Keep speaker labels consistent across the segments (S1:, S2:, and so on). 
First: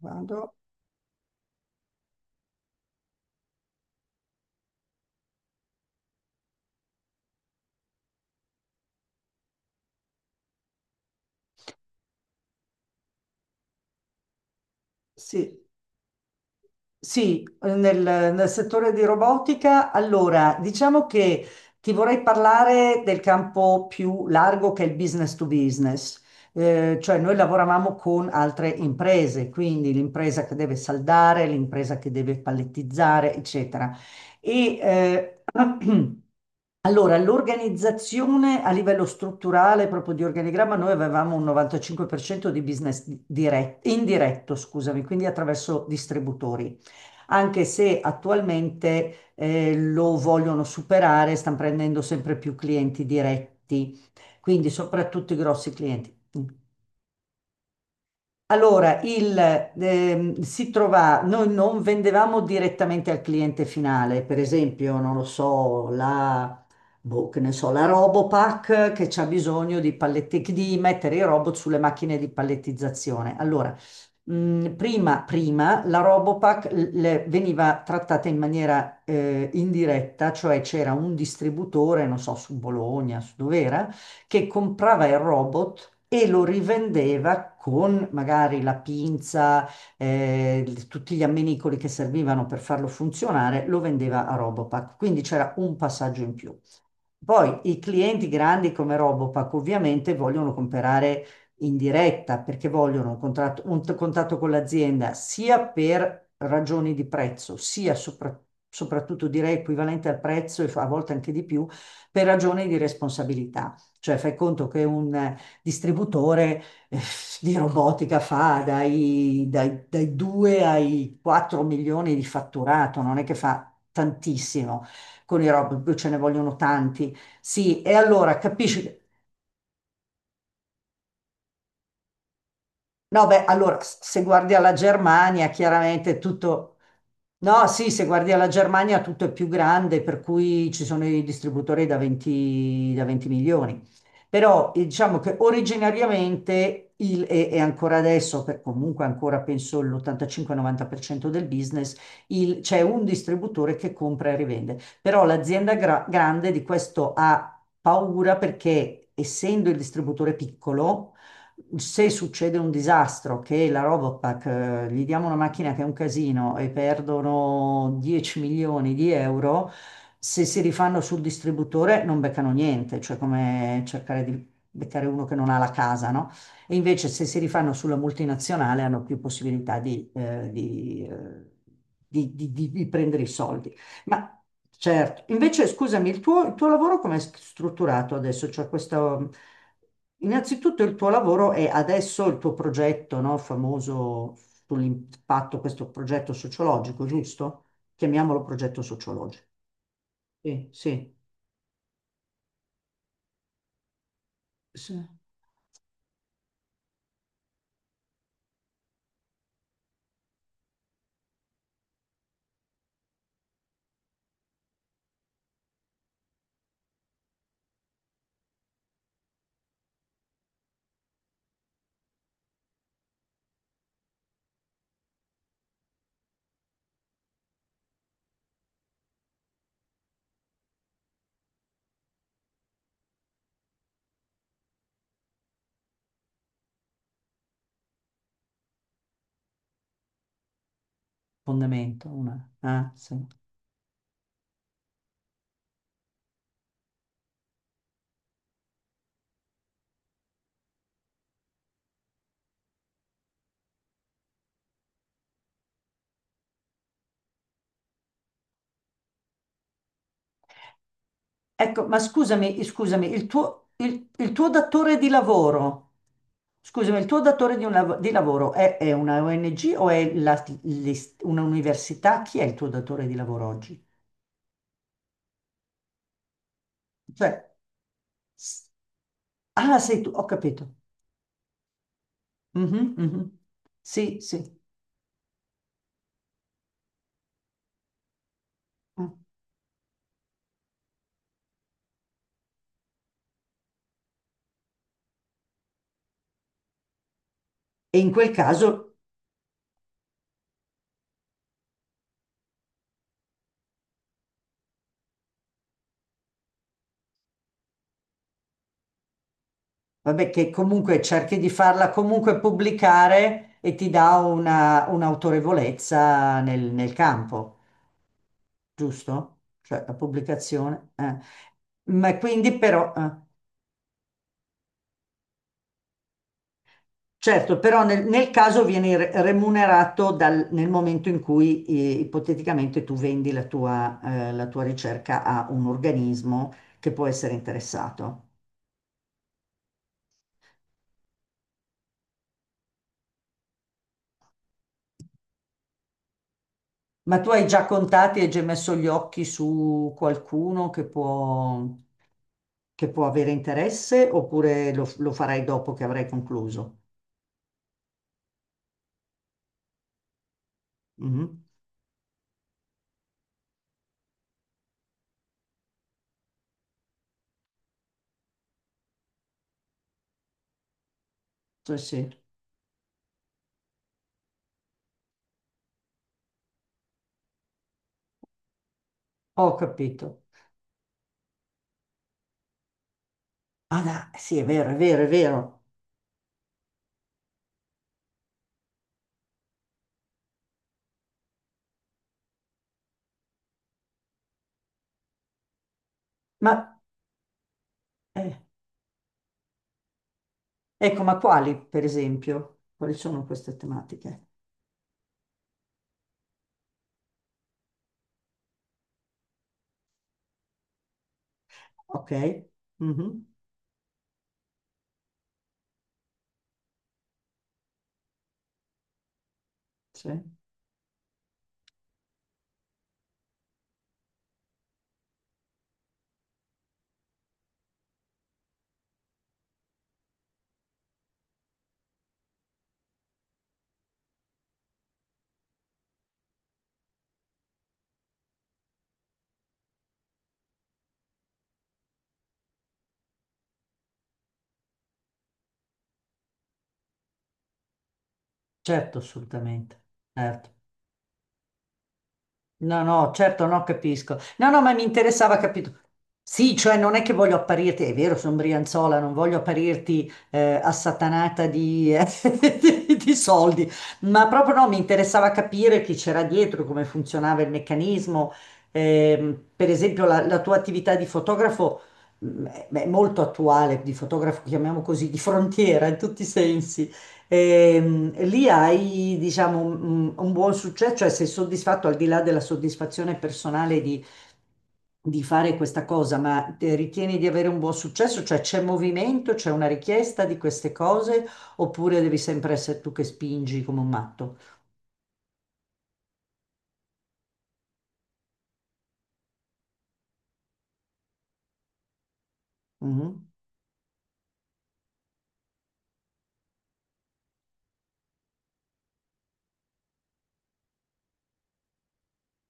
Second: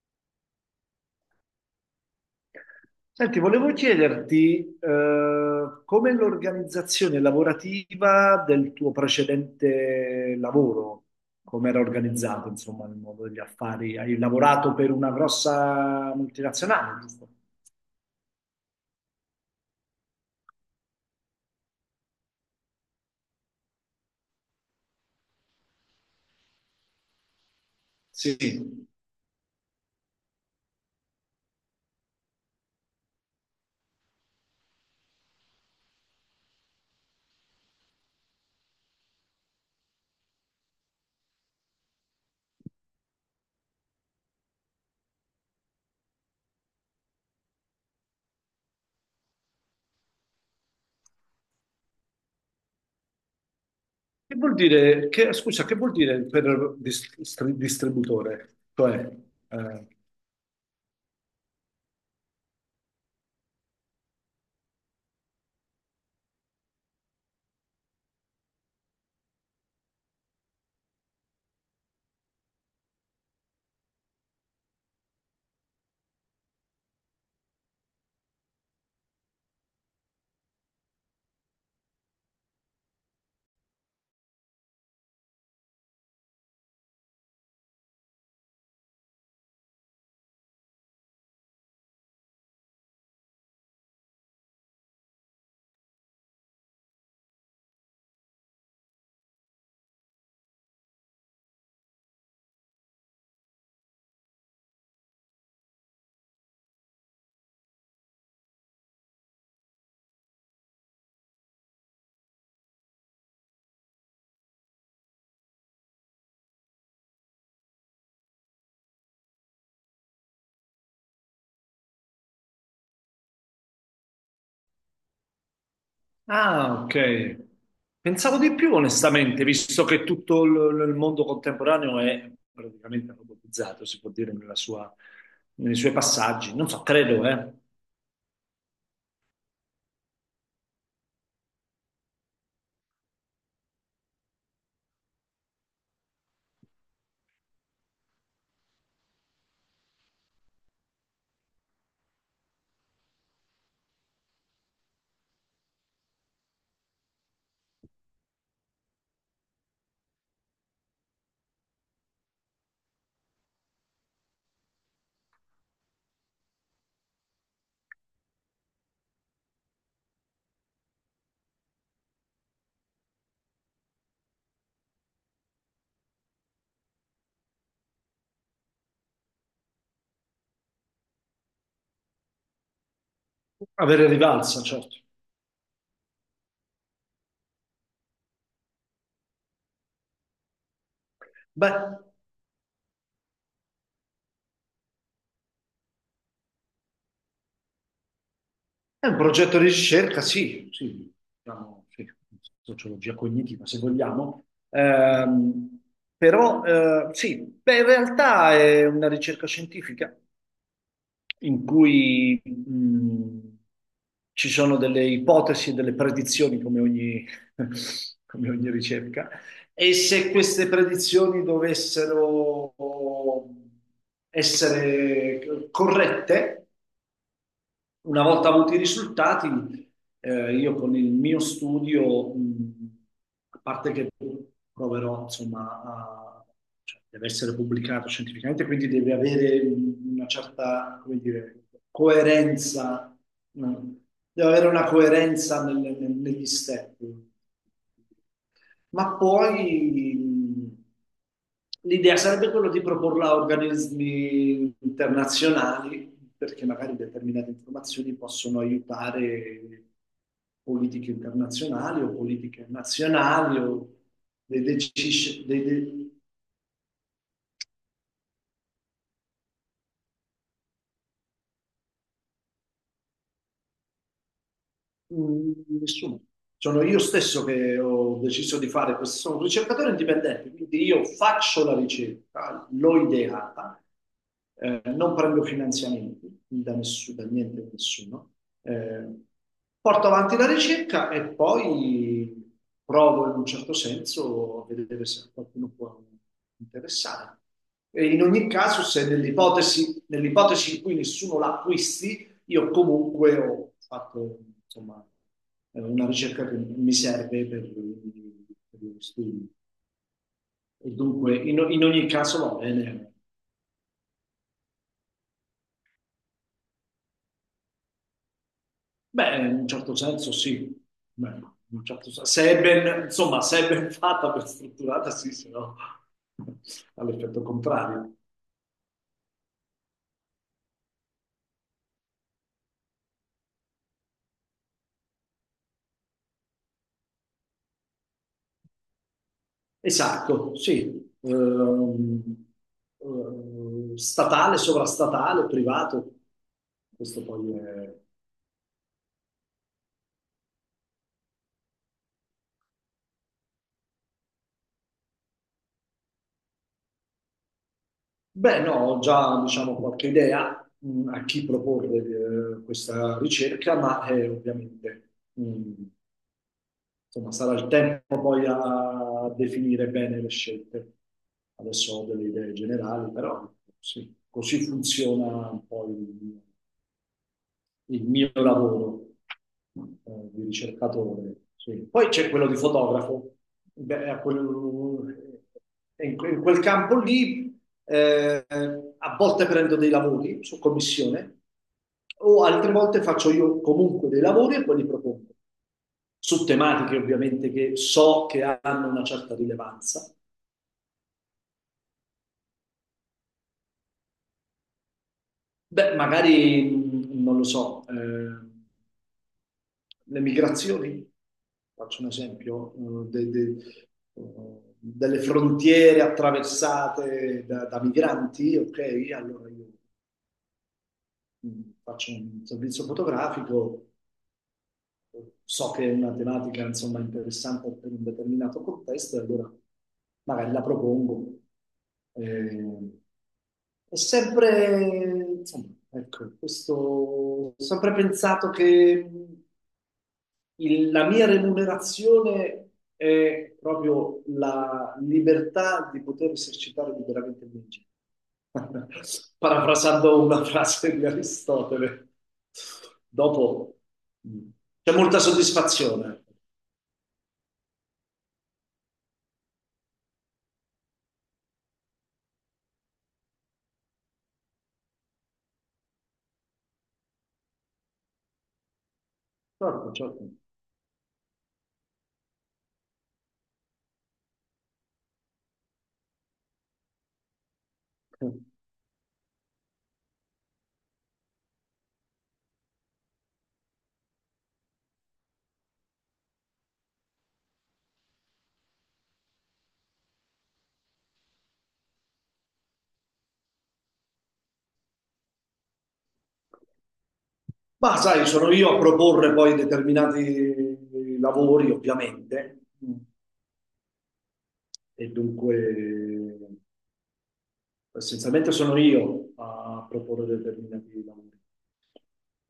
S1: Vado.
S2: Senti, volevo chiederti, com'è l'organizzazione lavorativa del tuo precedente lavoro? Com'era organizzato, insomma, nel mondo degli affari? Hai lavorato per una
S1: Sì,
S2: grossa multinazionale, giusto?
S1: sì, nel, nel settore di robotica. Allora, diciamo che ti vorrei parlare del campo più largo che è il business to business. Cioè noi lavoravamo con
S2: Sì. Che
S1: altre imprese, quindi l'impresa che deve saldare, l'impresa che deve pallettizzare, eccetera. E eh, Allora, l'organizzazione a livello strutturale, proprio di organigramma, noi avevamo un 95% di business diretto, indiretto, scusami, quindi attraverso distributori, anche se attualmente lo vogliono superare, stanno prendendo sempre più clienti diretti,
S2: vuol
S1: quindi
S2: dire,
S1: soprattutto i
S2: scusa,
S1: grossi
S2: che vuol
S1: clienti.
S2: dire per distributore?
S1: Allora,
S2: Cioè, eh.
S1: si trova, noi non vendevamo direttamente al cliente finale, per esempio, non lo so, boh, che ne so, la Robopack che c'ha bisogno di palletti, di mettere i robot sulle macchine di pallettizzazione. Allora, prima la Robopack veniva trattata in maniera indiretta, cioè c'era un distributore, non so, su Bologna, su dov'era, che comprava il robot e lo rivendeva con magari la pinza, tutti gli ammenicoli che servivano per farlo funzionare, lo vendeva a Robopack. Quindi c'era un passaggio in più. Poi i clienti grandi come Robopack ovviamente vogliono comprare in diretta perché vogliono un contratto, un contatto con l'azienda sia per ragioni di prezzo, soprattutto direi equivalente al prezzo e a volte anche di più, per ragioni di responsabilità. Cioè fai conto che un distributore eh, di robotica fa dai 2 ai 4 milioni di fatturato, non è che fa tantissimo con i robot, poi ce ne vogliono
S2: Ah,
S1: tanti.
S2: ok.
S1: Sì, e allora
S2: Pensavo di più,
S1: capisci.
S2: onestamente, visto che il mondo contemporaneo è praticamente
S1: No, beh, allora,
S2: robotizzato, si può
S1: se
S2: dire,
S1: guardi alla Germania,
S2: nei suoi
S1: chiaramente
S2: passaggi. Non
S1: tutto...
S2: so, credo, eh.
S1: No, sì, se guardi alla Germania tutto è più grande, per cui ci sono i distributori da 20, da 20 milioni. Però diciamo che originariamente, e ancora adesso, per, comunque ancora penso l'85-90% del business, c'è un distributore che compra e rivende. Però l'azienda grande di questo ha paura perché, essendo il distributore piccolo, se succede un disastro, che la Robopack, gli diamo una macchina che è un casino e perdono 10 milioni di euro, se si rifanno sul distributore non beccano niente, cioè come cercare di beccare uno che non ha la casa, no? E invece se si rifanno sulla multinazionale hanno più possibilità di prendere i soldi.
S2: Avere
S1: Ma
S2: rivalsa, certo.
S1: certo, invece scusami, il tuo lavoro come è strutturato adesso? Cioè questo... Innanzitutto il tuo lavoro e
S2: Beh,
S1: adesso il tuo progetto, no, famoso sull'impatto, questo progetto sociologico, giusto? Chiamiamolo progetto
S2: è un
S1: sociologico.
S2: progetto di ricerca,
S1: Sì,
S2: sì, sì,
S1: sì,
S2: diciamo, sì, sociologia cognitiva, se vogliamo.
S1: sì.
S2: Ehm, Però, sì, beh, in realtà è una ricerca scientifica, in cui ci sono delle ipotesi e delle predizioni, come ogni, come ogni ricerca, e se queste predizioni dovessero essere corrette, una volta avuti i risultati, io con il mio studio, a parte che proverò, insomma, cioè, deve essere pubblicato scientificamente, quindi deve avere una certa, come dire,
S1: Fondamento, ah,
S2: coerenza.
S1: sì.
S2: mh, Deve avere una coerenza negli step, ma poi l'idea sarebbe quella di proporla a organismi internazionali, perché magari determinate informazioni possono aiutare politiche
S1: Ecco, ma
S2: internazionali o
S1: scusami,
S2: politiche
S1: scusami,
S2: nazionali o
S1: il tuo
S2: dei,
S1: datore di lavoro, scusami, il tuo datore di, un di lavoro è una ONG o è un'università? Chi è il tuo datore di lavoro oggi?
S2: mm, nessuno. Sono io stesso
S1: Cioè,
S2: che ho deciso
S1: s-
S2: di fare questo. Sono un
S1: ah,
S2: ricercatore
S1: sei tu, ho
S2: indipendente,
S1: capito.
S2: quindi io faccio la ricerca,
S1: Mhm,
S2: l'ho
S1: mhm.
S2: ideata,
S1: Sì, sì.
S2: non prendo finanziamenti da nessuno, da niente, da nessuno. Eh, porto avanti la ricerca e poi provo in un certo senso a vedere se a qualcuno può interessare.
S1: E
S2: E
S1: in
S2: in
S1: quel
S2: ogni caso,
S1: caso,
S2: se nell'ipotesi in cui nessuno l'acquisti, io comunque ho fatto, insomma, una ricerca che mi serve per lo studio.
S1: vabbè, che
S2: E
S1: comunque
S2: dunque,
S1: cerchi di
S2: in
S1: farla
S2: ogni caso
S1: comunque
S2: va bene.
S1: pubblicare e ti dà una, un'autorevolezza nel, nel campo,
S2: Beh,
S1: giusto?
S2: in un
S1: Cioè la
S2: certo senso sì.
S1: pubblicazione.
S2: Beh, in un certo
S1: Ma
S2: sen-
S1: quindi
S2: se è
S1: però,
S2: ben, insomma, se è ben fatta, ben strutturata, sì, se no ha l'effetto
S1: certo, però nel,
S2: contrario.
S1: nel caso vieni remunerato nel momento in cui ipoteticamente tu vendi la tua ricerca a un organismo che può essere interessato.
S2: Esatto, sì. Statale, sovrastatale, privato.
S1: Ma
S2: Questo
S1: tu hai
S2: poi
S1: già
S2: è...
S1: contati, hai già messo gli occhi su qualcuno che può avere interesse oppure lo, lo farai dopo che avrai concluso?
S2: Beh, no, ho già, diciamo, qualche idea a
S1: Mhm.
S2: chi proporre questa ricerca, ma ovviamente, insomma, sarà il tempo poi a definire bene le scelte.
S1: Sì,
S2: Adesso ho
S1: sì,
S2: delle idee generali, però sì, così funziona un po' il mio lavoro
S1: ho capito.
S2: eh, di ricercatore. Sì. Poi c'è quello di fotografo.
S1: Ah, no,
S2: Beh, a
S1: sì, è vero, è vero, è
S2: quel-
S1: vero.
S2: in quel campo lì a volte prendo dei lavori su commissione o altre volte faccio io comunque dei lavori e poi li propongo su
S1: Ma
S2: tematiche ovviamente che so
S1: eh,
S2: che hanno una certa rilevanza.
S1: ecco, ma quali, per esempio? Quali sono queste tematiche?
S2: Beh, magari non lo so. Eh, le migrazioni, faccio un
S1: Ok?
S2: esempio,
S1: Mhm.
S2: delle frontiere attraversate da, da migranti, ok? Allora io
S1: Sì,
S2: faccio un servizio fotografico, so che è una tematica insomma interessante per un determinato contesto, e allora magari la propongo. Eh, è sempre, insomma, ecco, questo, ho sempre pensato che la mia remunerazione è proprio la libertà di poter esercitare liberamente il mio genio.
S1: certo, assolutamente.
S2: Parafrasando una
S1: Certo.
S2: frase di Aristotele.
S1: No, no, certo, no,
S2: Dopo
S1: capisco.
S2: mh,
S1: No, no, ma mi
S2: c'è molta
S1: interessava capito.
S2: soddisfazione.
S1: Sì, cioè non è che voglio apparirti, è vero, sono Brianzola, non voglio apparirti assatanata di, di soldi, ma proprio no, mi interessava capire chi c'era dietro, come funzionava il meccanismo. Per
S2: Certo,
S1: esempio,
S2: certo.
S1: la tua attività di fotografo è molto attuale, di fotografo, chiamiamo così, di frontiera in tutti i sensi. E lì hai, diciamo, un buon successo, cioè sei soddisfatto al di là della soddisfazione personale di fare questa cosa, ma te ritieni di avere un buon successo? Cioè c'è movimento, c'è una richiesta di queste cose, oppure devi sempre essere tu che spingi come un matto?
S2: Ma sai, sono io a proporre poi determinati lavori, ovviamente. Mm.
S1: Mhm.
S2: E dunque essenzialmente sono io a proporre determinati lavori.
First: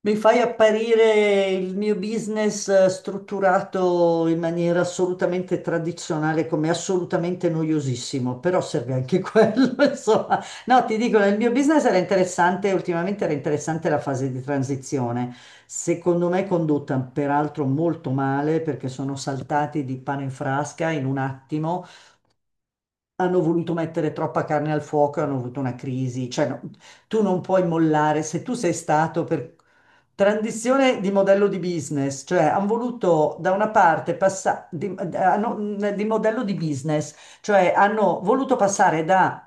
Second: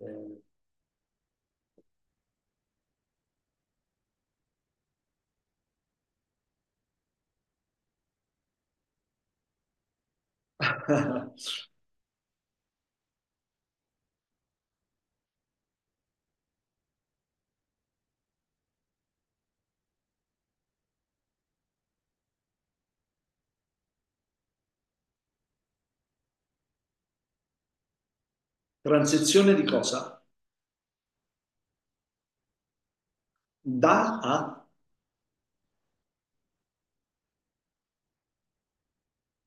S1: Mi fai
S2: Eh.
S1: apparire il mio business strutturato in maniera assolutamente tradizionale come assolutamente noiosissimo, però serve anche quello, insomma. No, ti dico, nel mio business era interessante, ultimamente era interessante la fase di transizione. Secondo me condotta peraltro molto male perché sono saltati di pane in frasca in un attimo, hanno voluto mettere troppa carne al fuoco e hanno avuto una crisi. Cioè, no, tu non puoi mollare se tu sei stato
S2: Transizione
S1: per
S2: di cosa?
S1: transizione di modello di business, cioè hanno voluto da una
S2: Da
S1: parte
S2: a...
S1: passare di modello di business, cioè hanno voluto passare da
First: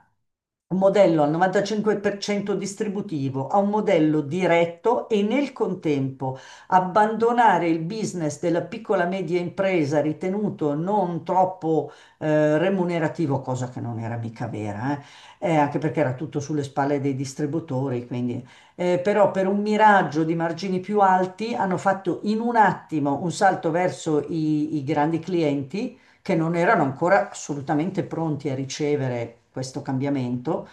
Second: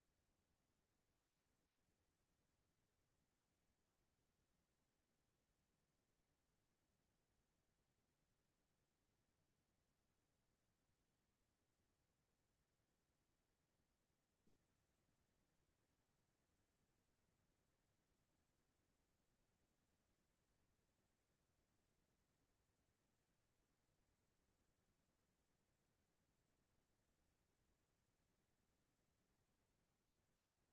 S1: un modello al 95% distributivo a un modello diretto e nel contempo abbandonare il business della piccola e media impresa ritenuto non troppo remunerativo, cosa che non era mica vera, anche perché era tutto sulle spalle dei distributori, quindi però per un miraggio di margini più alti hanno fatto in un attimo un salto verso i grandi clienti che non erano ancora assolutamente pronti a ricevere questo cambiamento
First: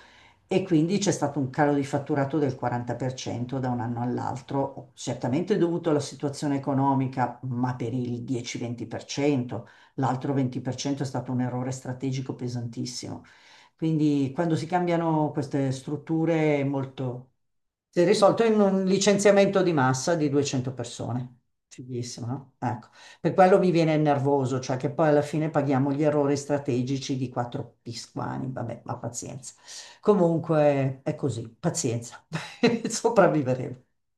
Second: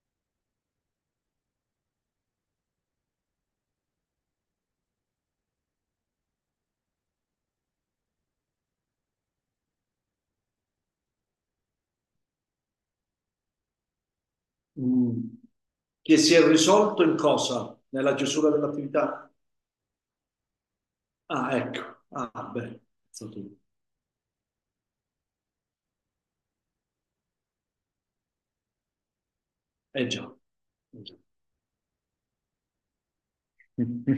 S1: e quindi c'è stato un calo di fatturato del 40% da un anno all'altro, certamente dovuto alla situazione economica, ma per il 10-20%, l'altro 20% è stato un errore strategico pesantissimo. Quindi quando si
S2: mm,
S1: cambiano queste
S2: che si è
S1: strutture è
S2: risolto in
S1: molto...
S2: cosa?
S1: Si è
S2: Nella
S1: risolto
S2: chiusura
S1: in un
S2: dell'attività?
S1: licenziamento di massa di 200 persone.
S2: Ah, ecco.
S1: Fighissimo,
S2: Ah,
S1: no?
S2: beh,
S1: Ecco, per
S2: stato-
S1: quello mi viene nervoso, cioè che poi alla fine paghiamo gli errori strategici di quattro pisquani, vabbè, ma pazienza.
S2: eh già.
S1: Comunque
S2: Eh
S1: è
S2: già.
S1: così, pazienza, sopravviveremo.